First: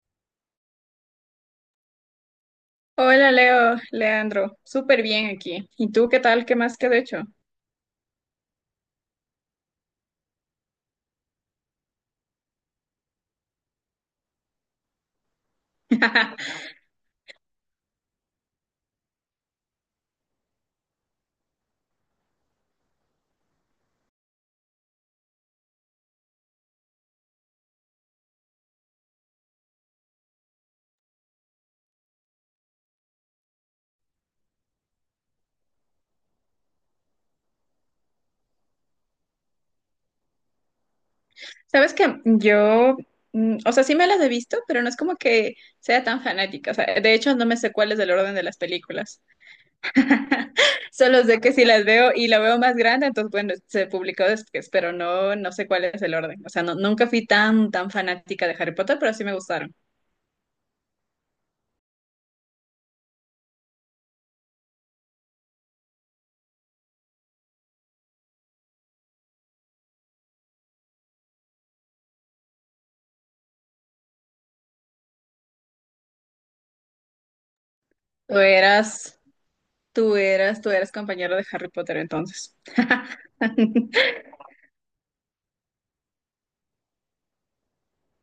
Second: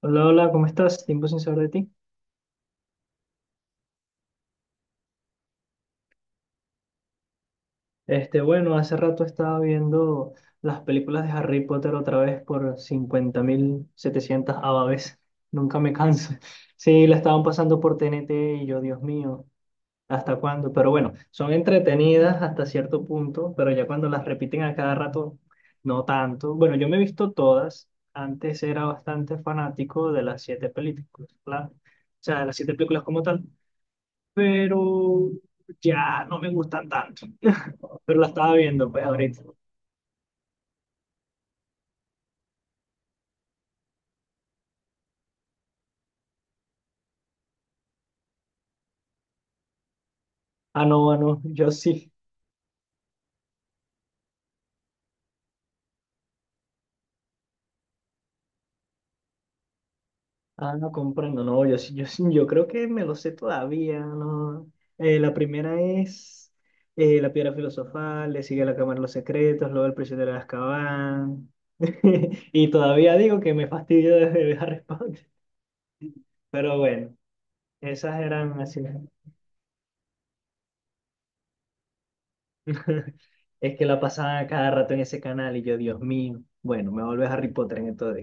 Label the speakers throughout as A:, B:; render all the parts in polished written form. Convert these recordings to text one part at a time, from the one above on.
A: Hola, hola, ¿cómo estás? Tiempo sin saber de ti.
B: Hola Leo, Leandro, súper bien aquí. ¿Y tú qué tal? ¿Qué más que de hecho?
A: Bueno, hace rato estaba viendo las películas de Harry Potter otra vez por 50.700 vez. Nunca me canso. Sí, la estaban pasando por T N T y yo, Dios mío, ¿hasta cuándo? Pero bueno, son entretenidas hasta cierto punto, pero ya cuando las repiten a cada rato, no tanto. Bueno, yo me he visto todas. Antes era bastante fanático de las siete películas, claro. O sea, de las siete películas como tal, pero ya no me gustan tanto. Pero la estaba viendo, pues ahorita.
B: Sabes que yo, o sea, sí me las he visto, pero no es como que sea tan fanática. O sea, de hecho no me sé cuál es el orden de las películas.
A: Ah, no, ah,
B: Solo sé
A: no,
B: que si
A: yo
B: las
A: sí.
B: veo y la veo más grande, entonces bueno, se publicó después, pero no, no sé cuál es el orden. O sea, nunca fui tan, tan fanática de Harry Potter, pero sí me gustaron.
A: Ah, no comprendo, no, yo sí, yo sí, yo creo que me lo sé todavía, ¿no? La primera es La Piedra Filosofal, le sigue La Cámara de los Secretos, luego El Prisionero de Azkaban. Y todavía digo que me fastidio desde Harry Potter. Pero bueno, esas
B: Tú
A: eran así.
B: eras, Tú eras compañero de Harry Potter entonces.
A: Es que la pasaban a cada rato en ese canal y yo, Dios mío, bueno, me vuelve Harry Potter en esto.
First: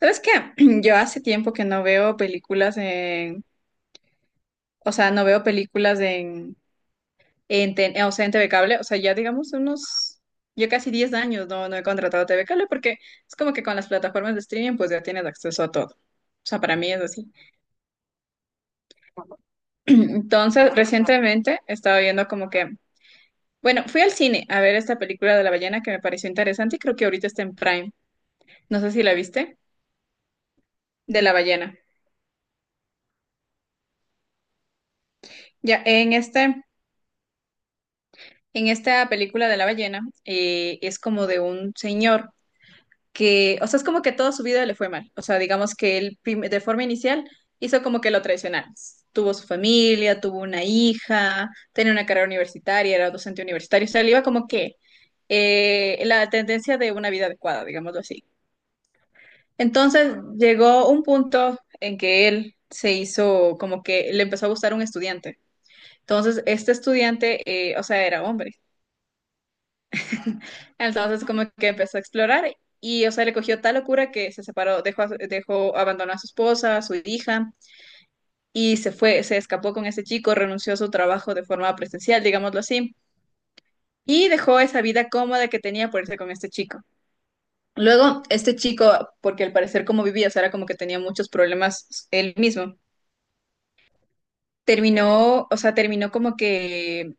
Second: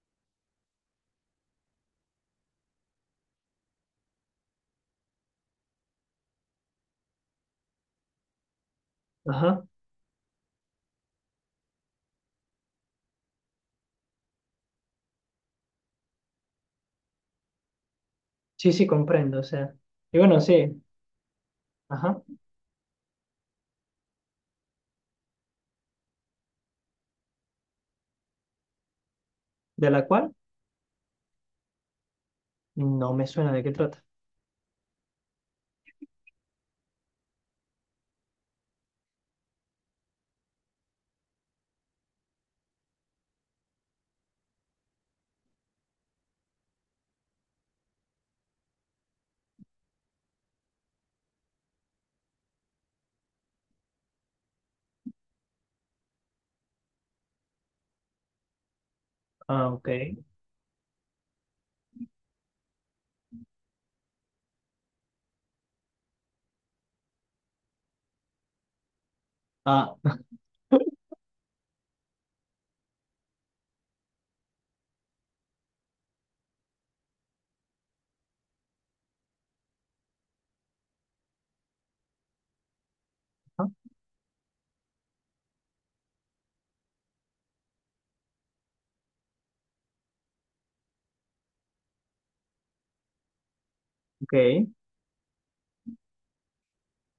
B: ¿Sabes qué? Yo hace tiempo que no veo películas en, o sea, no veo películas o sea, en TV Cable, o sea, ya digamos
A: Ajá.
B: unos, yo casi 10 años no, no he contratado TV Cable porque es como que con las plataformas de streaming pues ya tienes acceso a todo. O sea, para mí es así.
A: Sí, sí, comprendo, o sea. Y bueno,
B: Entonces,
A: sí.
B: recientemente estaba
A: Ajá.
B: viendo como que, bueno, fui al cine a ver esta película de la ballena que me pareció interesante y creo que ahorita está en Prime. No sé si la viste,
A: ¿De la cual?
B: de la ballena.
A: No me suena de qué trata.
B: Ya, en este En esta película de la ballena es como de un señor que, o sea, es como que toda su vida le fue mal. O sea, digamos que él de forma inicial hizo como que lo tradicional. Tuvo su familia, tuvo una hija, tenía una carrera universitaria, era docente universitario. O sea, le iba como que la tendencia de una vida adecuada, digámoslo así.
A: Ah, ok.
B: Entonces llegó un punto en que él se hizo como que le empezó a gustar un estudiante. Entonces, este estudiante, o sea, era hombre.
A: Ah,
B: Entonces como que empezó a explorar y, o sea, le cogió tal locura que se separó, dejó, abandonó a su esposa, a su hija y se fue, se escapó con ese chico, renunció a su trabajo de forma presencial, digámoslo así,
A: ajá,
B: y dejó esa vida cómoda que tenía por irse con este chico. Luego, este chico, porque al parecer como vivía, o sea, era como que tenía muchos problemas él mismo,
A: ok.
B: terminó, o sea, terminó como que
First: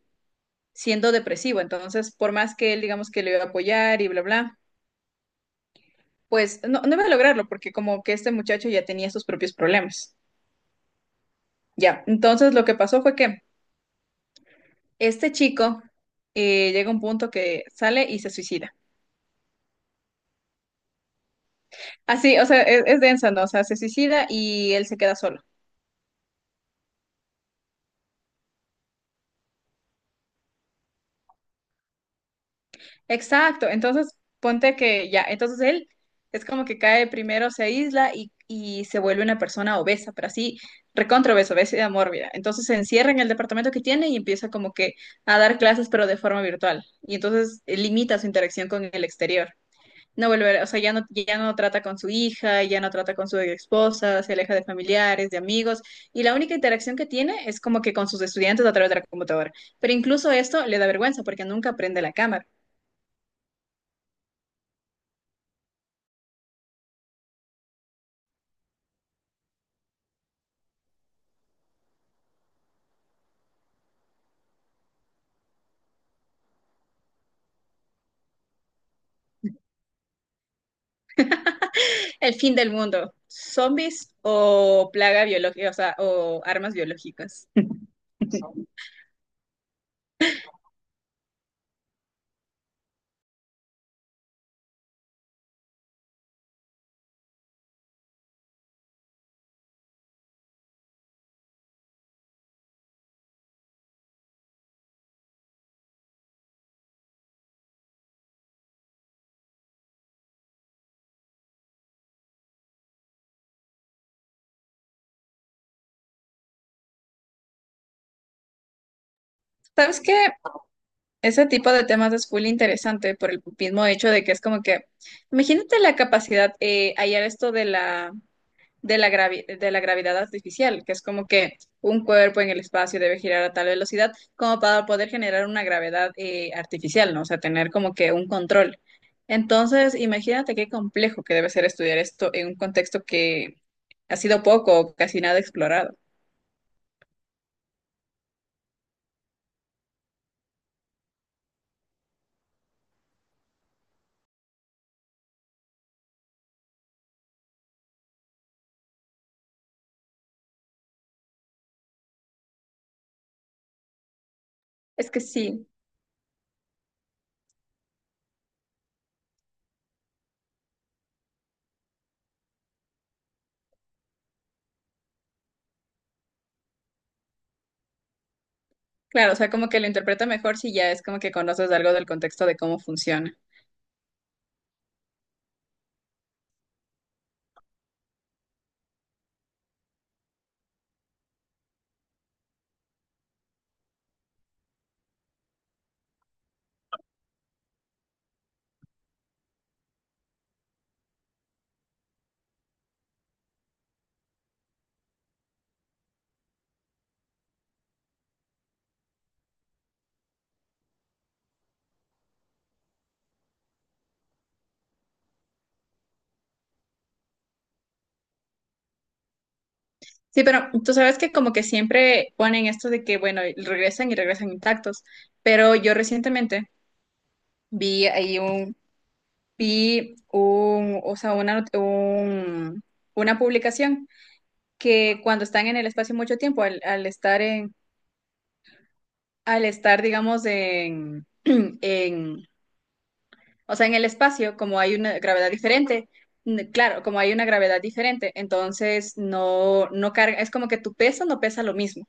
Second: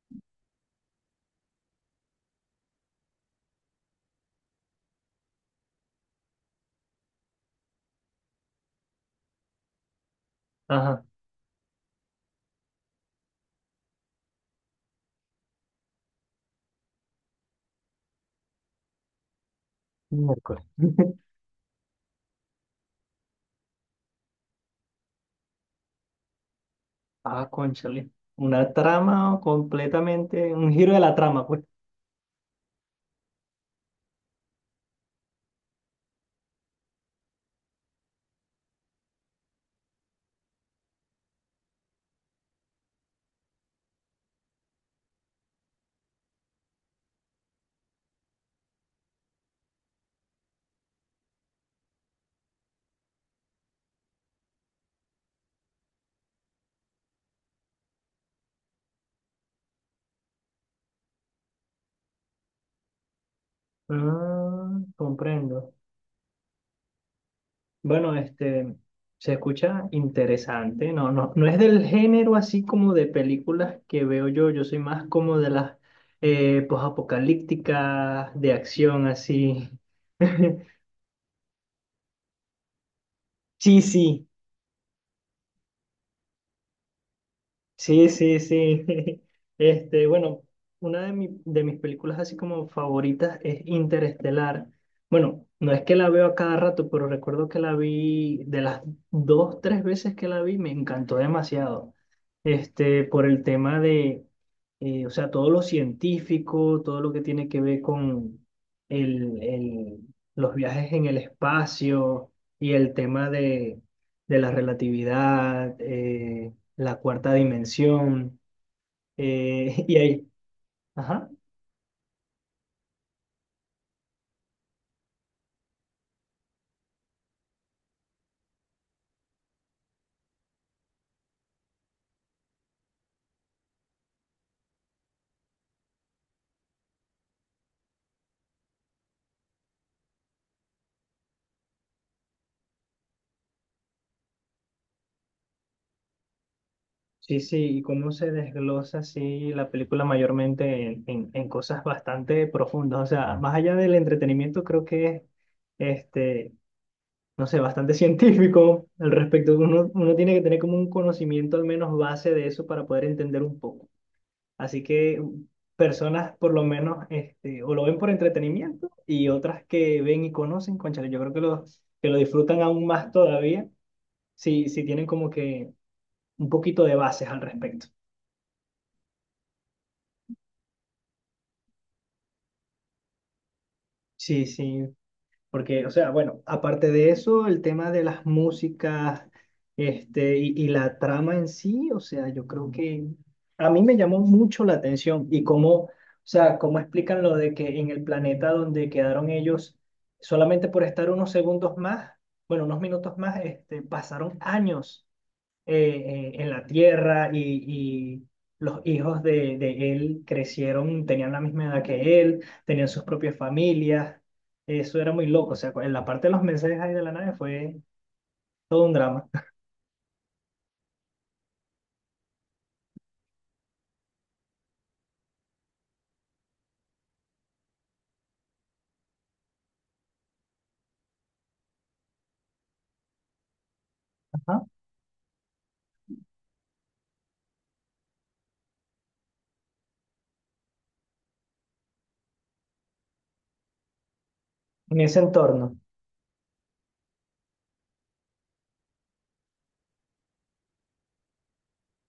B: siendo depresivo, entonces por más que él digamos que le iba a apoyar y bla bla, pues no, no iba a lograrlo porque como que este muchacho ya tenía sus propios problemas.
A: Ajá.
B: Ya, entonces lo que pasó fue que este chico llega a un punto que sale y se suicida.
A: Miércoles.
B: Así, o sea, es densa, ¿no? O sea, se suicida y él se queda solo.
A: Ah, cónchale. Una trama completamente, un giro de la trama, pues.
B: Exacto, entonces ponte que ya, entonces él es como que cae primero, se aísla y se vuelve una persona obesa, pero así recontra obesa, obesidad mórbida. Entonces se encierra en el departamento que tiene y empieza como que a dar clases, pero de forma virtual. Y entonces limita su interacción con el exterior. No vuelve, a- O sea, ya no, ya no trata con su hija, ya no trata con su esposa, se aleja de familiares, de amigos, y la única interacción que tiene es como que con sus estudiantes a través de la computadora. Pero incluso esto le da vergüenza porque nunca prende la cámara.
A: Ah, comprendo. Bueno, se escucha interesante. No, no, no es del género así como de películas que veo yo. Yo soy más como de las posapocalípticas, de acción así.
B: El fin del mundo.
A: Sí,
B: ¿Zombies
A: sí,
B: o plaga biológica, o sea, o armas biológicas?
A: sí, sí, sí. Bueno, una de, de mis películas así como favoritas es Interestelar. Bueno, no es que la veo a cada rato, pero recuerdo que la vi de las dos, tres veces que la vi, me encantó demasiado. Por el tema de, o sea, todo lo científico, todo lo que tiene que ver con el, el- los viajes en el espacio y el tema de la relatividad, la cuarta dimensión, y
B: ¿Sabes qué?
A: ahí, ajá,
B: Ese tipo de temas es full interesante por el mismo hecho de que es como que, imagínate la capacidad, hallar esto de la de la gravedad artificial, que es como que un cuerpo en el espacio debe girar a tal velocidad como para poder generar una gravedad artificial, ¿no? O sea, tener como que un control. Entonces, imagínate qué complejo que debe ser estudiar esto en un contexto que ha sido poco o casi nada explorado.
A: sí, sí, y cómo se desglosa así la película mayormente en cosas bastante profundas, o sea, más allá del entretenimiento, creo que es, este, no sé, bastante científico al respecto, uno tiene que tener como un conocimiento al menos base de eso para poder entender un poco, así
B: Es que
A: que
B: sí,
A: personas por lo menos, o lo ven por entretenimiento y otras que ven y conocen, cónchale, yo creo que los que lo disfrutan aún más todavía. Sí, sí, tienen como que un poquito de bases al respecto.
B: claro, o sea, como que lo interpreta mejor si ya es como que conoces algo del contexto de cómo funciona.
A: Sí, sí, porque, o sea, bueno, aparte de eso, el tema de las músicas, y la trama en sí, o sea, yo creo que a mí me llamó mucho la atención y cómo, o sea, cómo explican lo de que en el planeta donde quedaron ellos, solamente por estar unos segundos más, bueno, unos minutos más, pasaron años en la tierra y los hijos de él crecieron, tenían la misma edad que él, tenían sus propias familias. Eso era muy loco. O sea, en la parte de los mensajes ahí de la nave fue todo un drama.
B: Sí, pero tú sabes que como que siempre ponen esto de que, bueno, regresan y regresan intactos, pero yo recientemente vi ahí un, vi un, o sea, una, not- un- una publicación
A: Ajá.
B: que cuando están en el espacio mucho tiempo, al estar en, al estar, digamos, en, en, o sea, en el espacio, como hay
A: En ese
B: una gravedad
A: entorno.
B: diferente, claro, como hay una gravedad diferente, entonces no, no carga, es como que tu peso no pesa lo mismo.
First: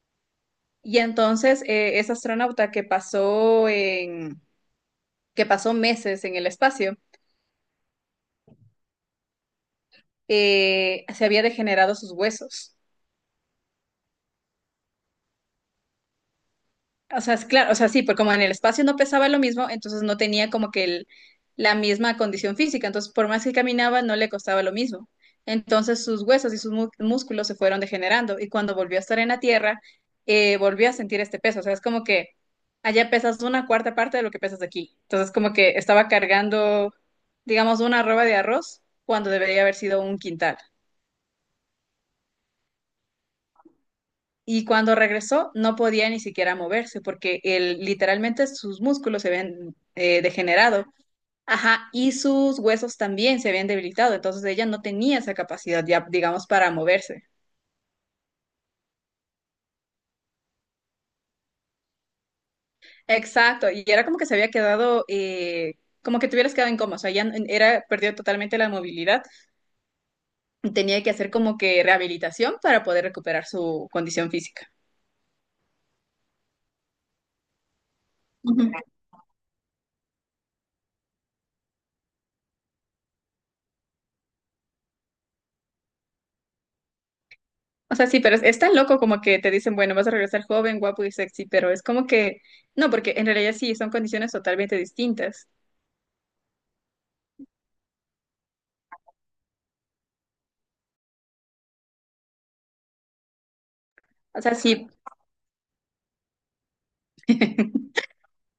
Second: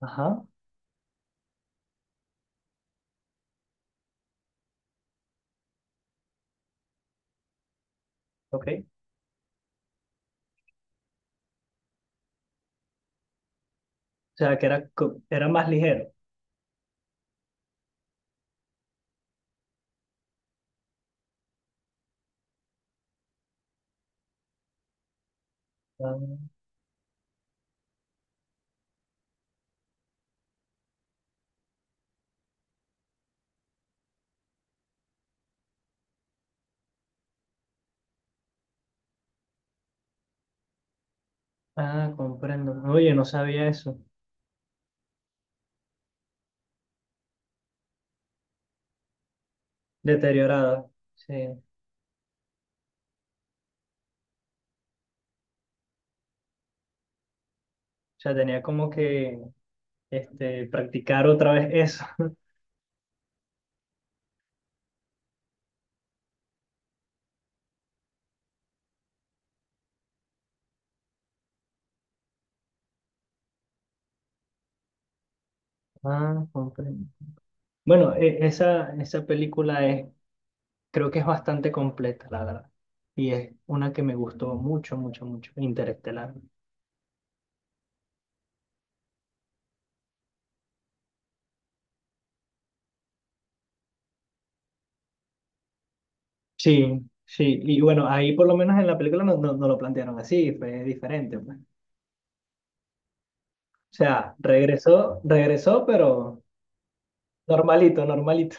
A: Ajá.
B: Y entonces ese astronauta que pasó meses en el espacio,
A: Ok. O
B: se había degenerado sus huesos.
A: sea, que era, era más ligero.
B: O sea, es claro, o sea, sí, porque como en el espacio no pesaba lo mismo, entonces no tenía como que la misma condición física. Entonces, por más que caminaba, no le costaba lo mismo. Entonces, sus huesos y sus músculos se fueron degenerando. Y cuando volvió a estar en la tierra, volvió a sentir este peso. O sea, es como que allá pesas una cuarta parte de lo que pesas aquí. Entonces, como que estaba cargando, digamos, una arroba de arroz cuando debería haber sido un quintal.
A: Ah, ah, comprendo. Oye, no sabía eso.
B: Y cuando regresó, no podía ni siquiera moverse porque él, literalmente sus músculos se habían degenerado.
A: Deteriorada. Sí. O
B: Ajá, y sus huesos también se habían debilitado. Entonces ella no tenía esa capacidad ya, digamos, para moverse.
A: sea, tenía como que practicar otra vez eso.
B: Exacto. Y era como que se había quedado, como que te hubieras quedado en coma. O sea, ya era, perdió totalmente la movilidad. Tenía que hacer como que rehabilitación para poder recuperar su condición física.
A: Ah, comprendo. Bueno, esa película es, creo que es bastante completa, la verdad. Y es una que me gustó mucho, mucho, mucho, Interestelar.
B: O sea, sí, pero es tan loco como que te dicen, bueno, vas a regresar joven, guapo y sexy, pero es como que, no, porque en realidad sí, son condiciones totalmente distintas.
A: Sí, sí. Y bueno, ahí por lo menos en la película no, no, no lo plantearon así, fue diferente, pues. O sea,
B: O sea, sí,
A: regresó, pero normalito, normalito.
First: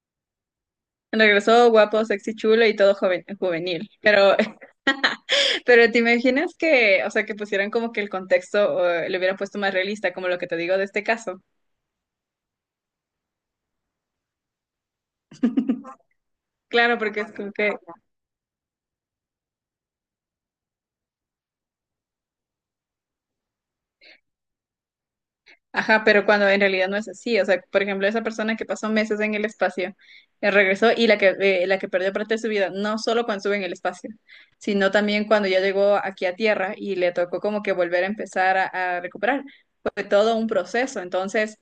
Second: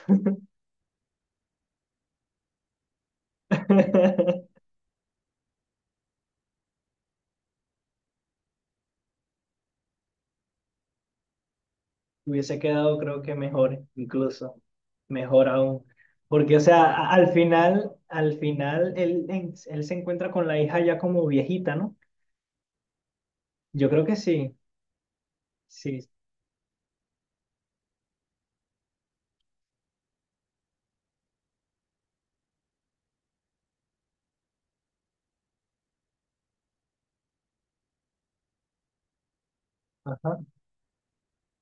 B: regresó guapo, sexy, chulo y todo joven, juvenil, pero, pero te imaginas que, o sea, que pusieran como que el contexto, le hubieran puesto más realista, como lo que te digo de este caso.
A: Hubiese quedado, creo que mejor, incluso, mejor aún. Porque, o sea,
B: Claro, porque es como que...
A: al final, él, él se encuentra con la hija ya como viejita, ¿no? Yo creo que sí.
B: Ajá,
A: Sí,
B: pero cuando en realidad no es así. O sea, por ejemplo, esa persona que pasó meses en el espacio, regresó y la que perdió parte de su vida, no solo cuando estuvo en el espacio, sino también cuando ya llegó aquí a Tierra y le tocó como que volver a empezar a recuperar. Fue todo
A: ajá.
B: un proceso. Entonces,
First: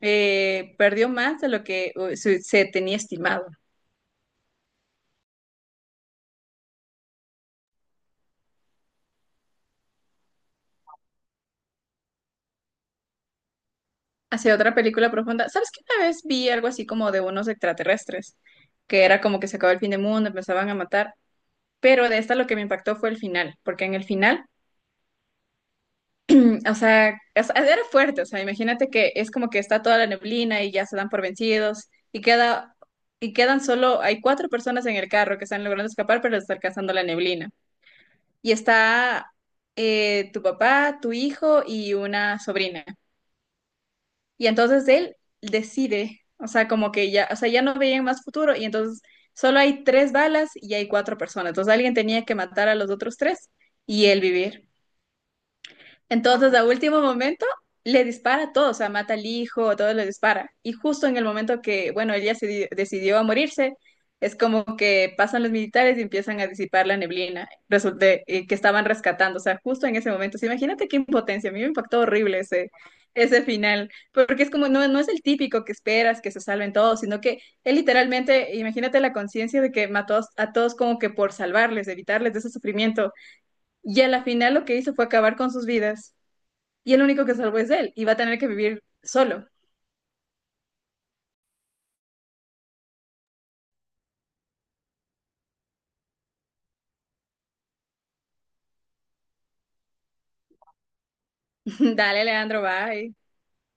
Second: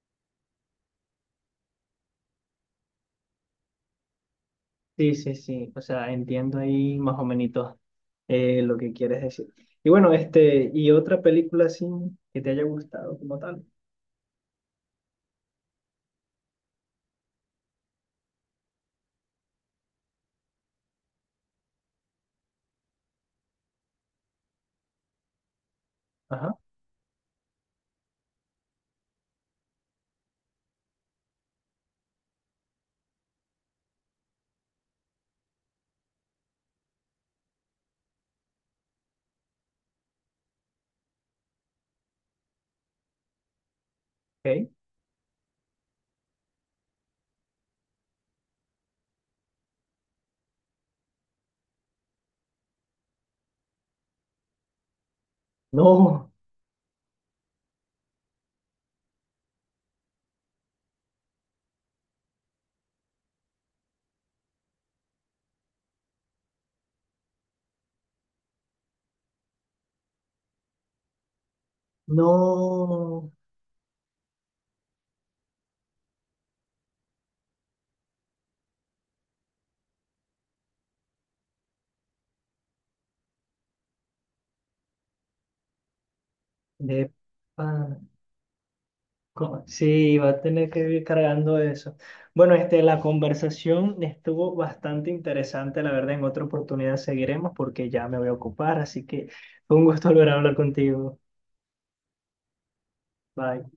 B: perdió más de lo que se, se tenía estimado.
A: Sí, sí, sí. O sea, entiendo ahí más o menos lo que quieres decir. Y bueno, y otra película así que te haya gustado como tal.
B: Hacia otra película profunda. ¿Sabes que una vez vi algo así como de unos extraterrestres? Que era como que se acabó el fin del mundo, empezaban a matar. Pero de esta lo que me impactó fue el final, porque en el final,
A: Ajá,
B: o sea, era fuerte, o sea, imagínate que es como que está toda la neblina y ya se dan por vencidos y quedan solo hay cuatro personas en el carro que están logrando escapar, pero les está alcanzando la neblina. Y está tu papá, tu hijo y una sobrina. Y
A: ok.
B: entonces él decide, o sea, como que ya, o sea, ya no veían más futuro y entonces solo hay tres balas y hay cuatro personas. Entonces alguien tenía que matar a los otros tres y él vivir.
A: No,
B: Entonces, a último momento, le dispara a todos, o sea, mata al hijo, a todos le dispara. Y justo en el momento que, bueno, ella se decidió a morirse, es como que pasan los militares y empiezan a disipar la neblina, resulta que estaban rescatando, o sea, justo en ese momento. O sea, imagínate qué impotencia, a mí me impactó horrible ese,
A: no.
B: ese final, porque es como, no, no es el típico que esperas que se salven todos, sino que él literalmente, imagínate la conciencia de que mató a todos como que por salvarles, evitarles de ese sufrimiento. Y a la final lo que hizo fue acabar con sus vidas y el
A: De
B: único que salvo es él
A: pa-
B: y va a tener que vivir solo.
A: ¿cómo? Sí, va a tener que ir cargando eso. Bueno, la conversación estuvo bastante interesante, la verdad. En otra oportunidad seguiremos porque ya me voy a ocupar, así que fue un gusto volver a hablar contigo.
B: Dale, Leandro, bye.
A: Bye.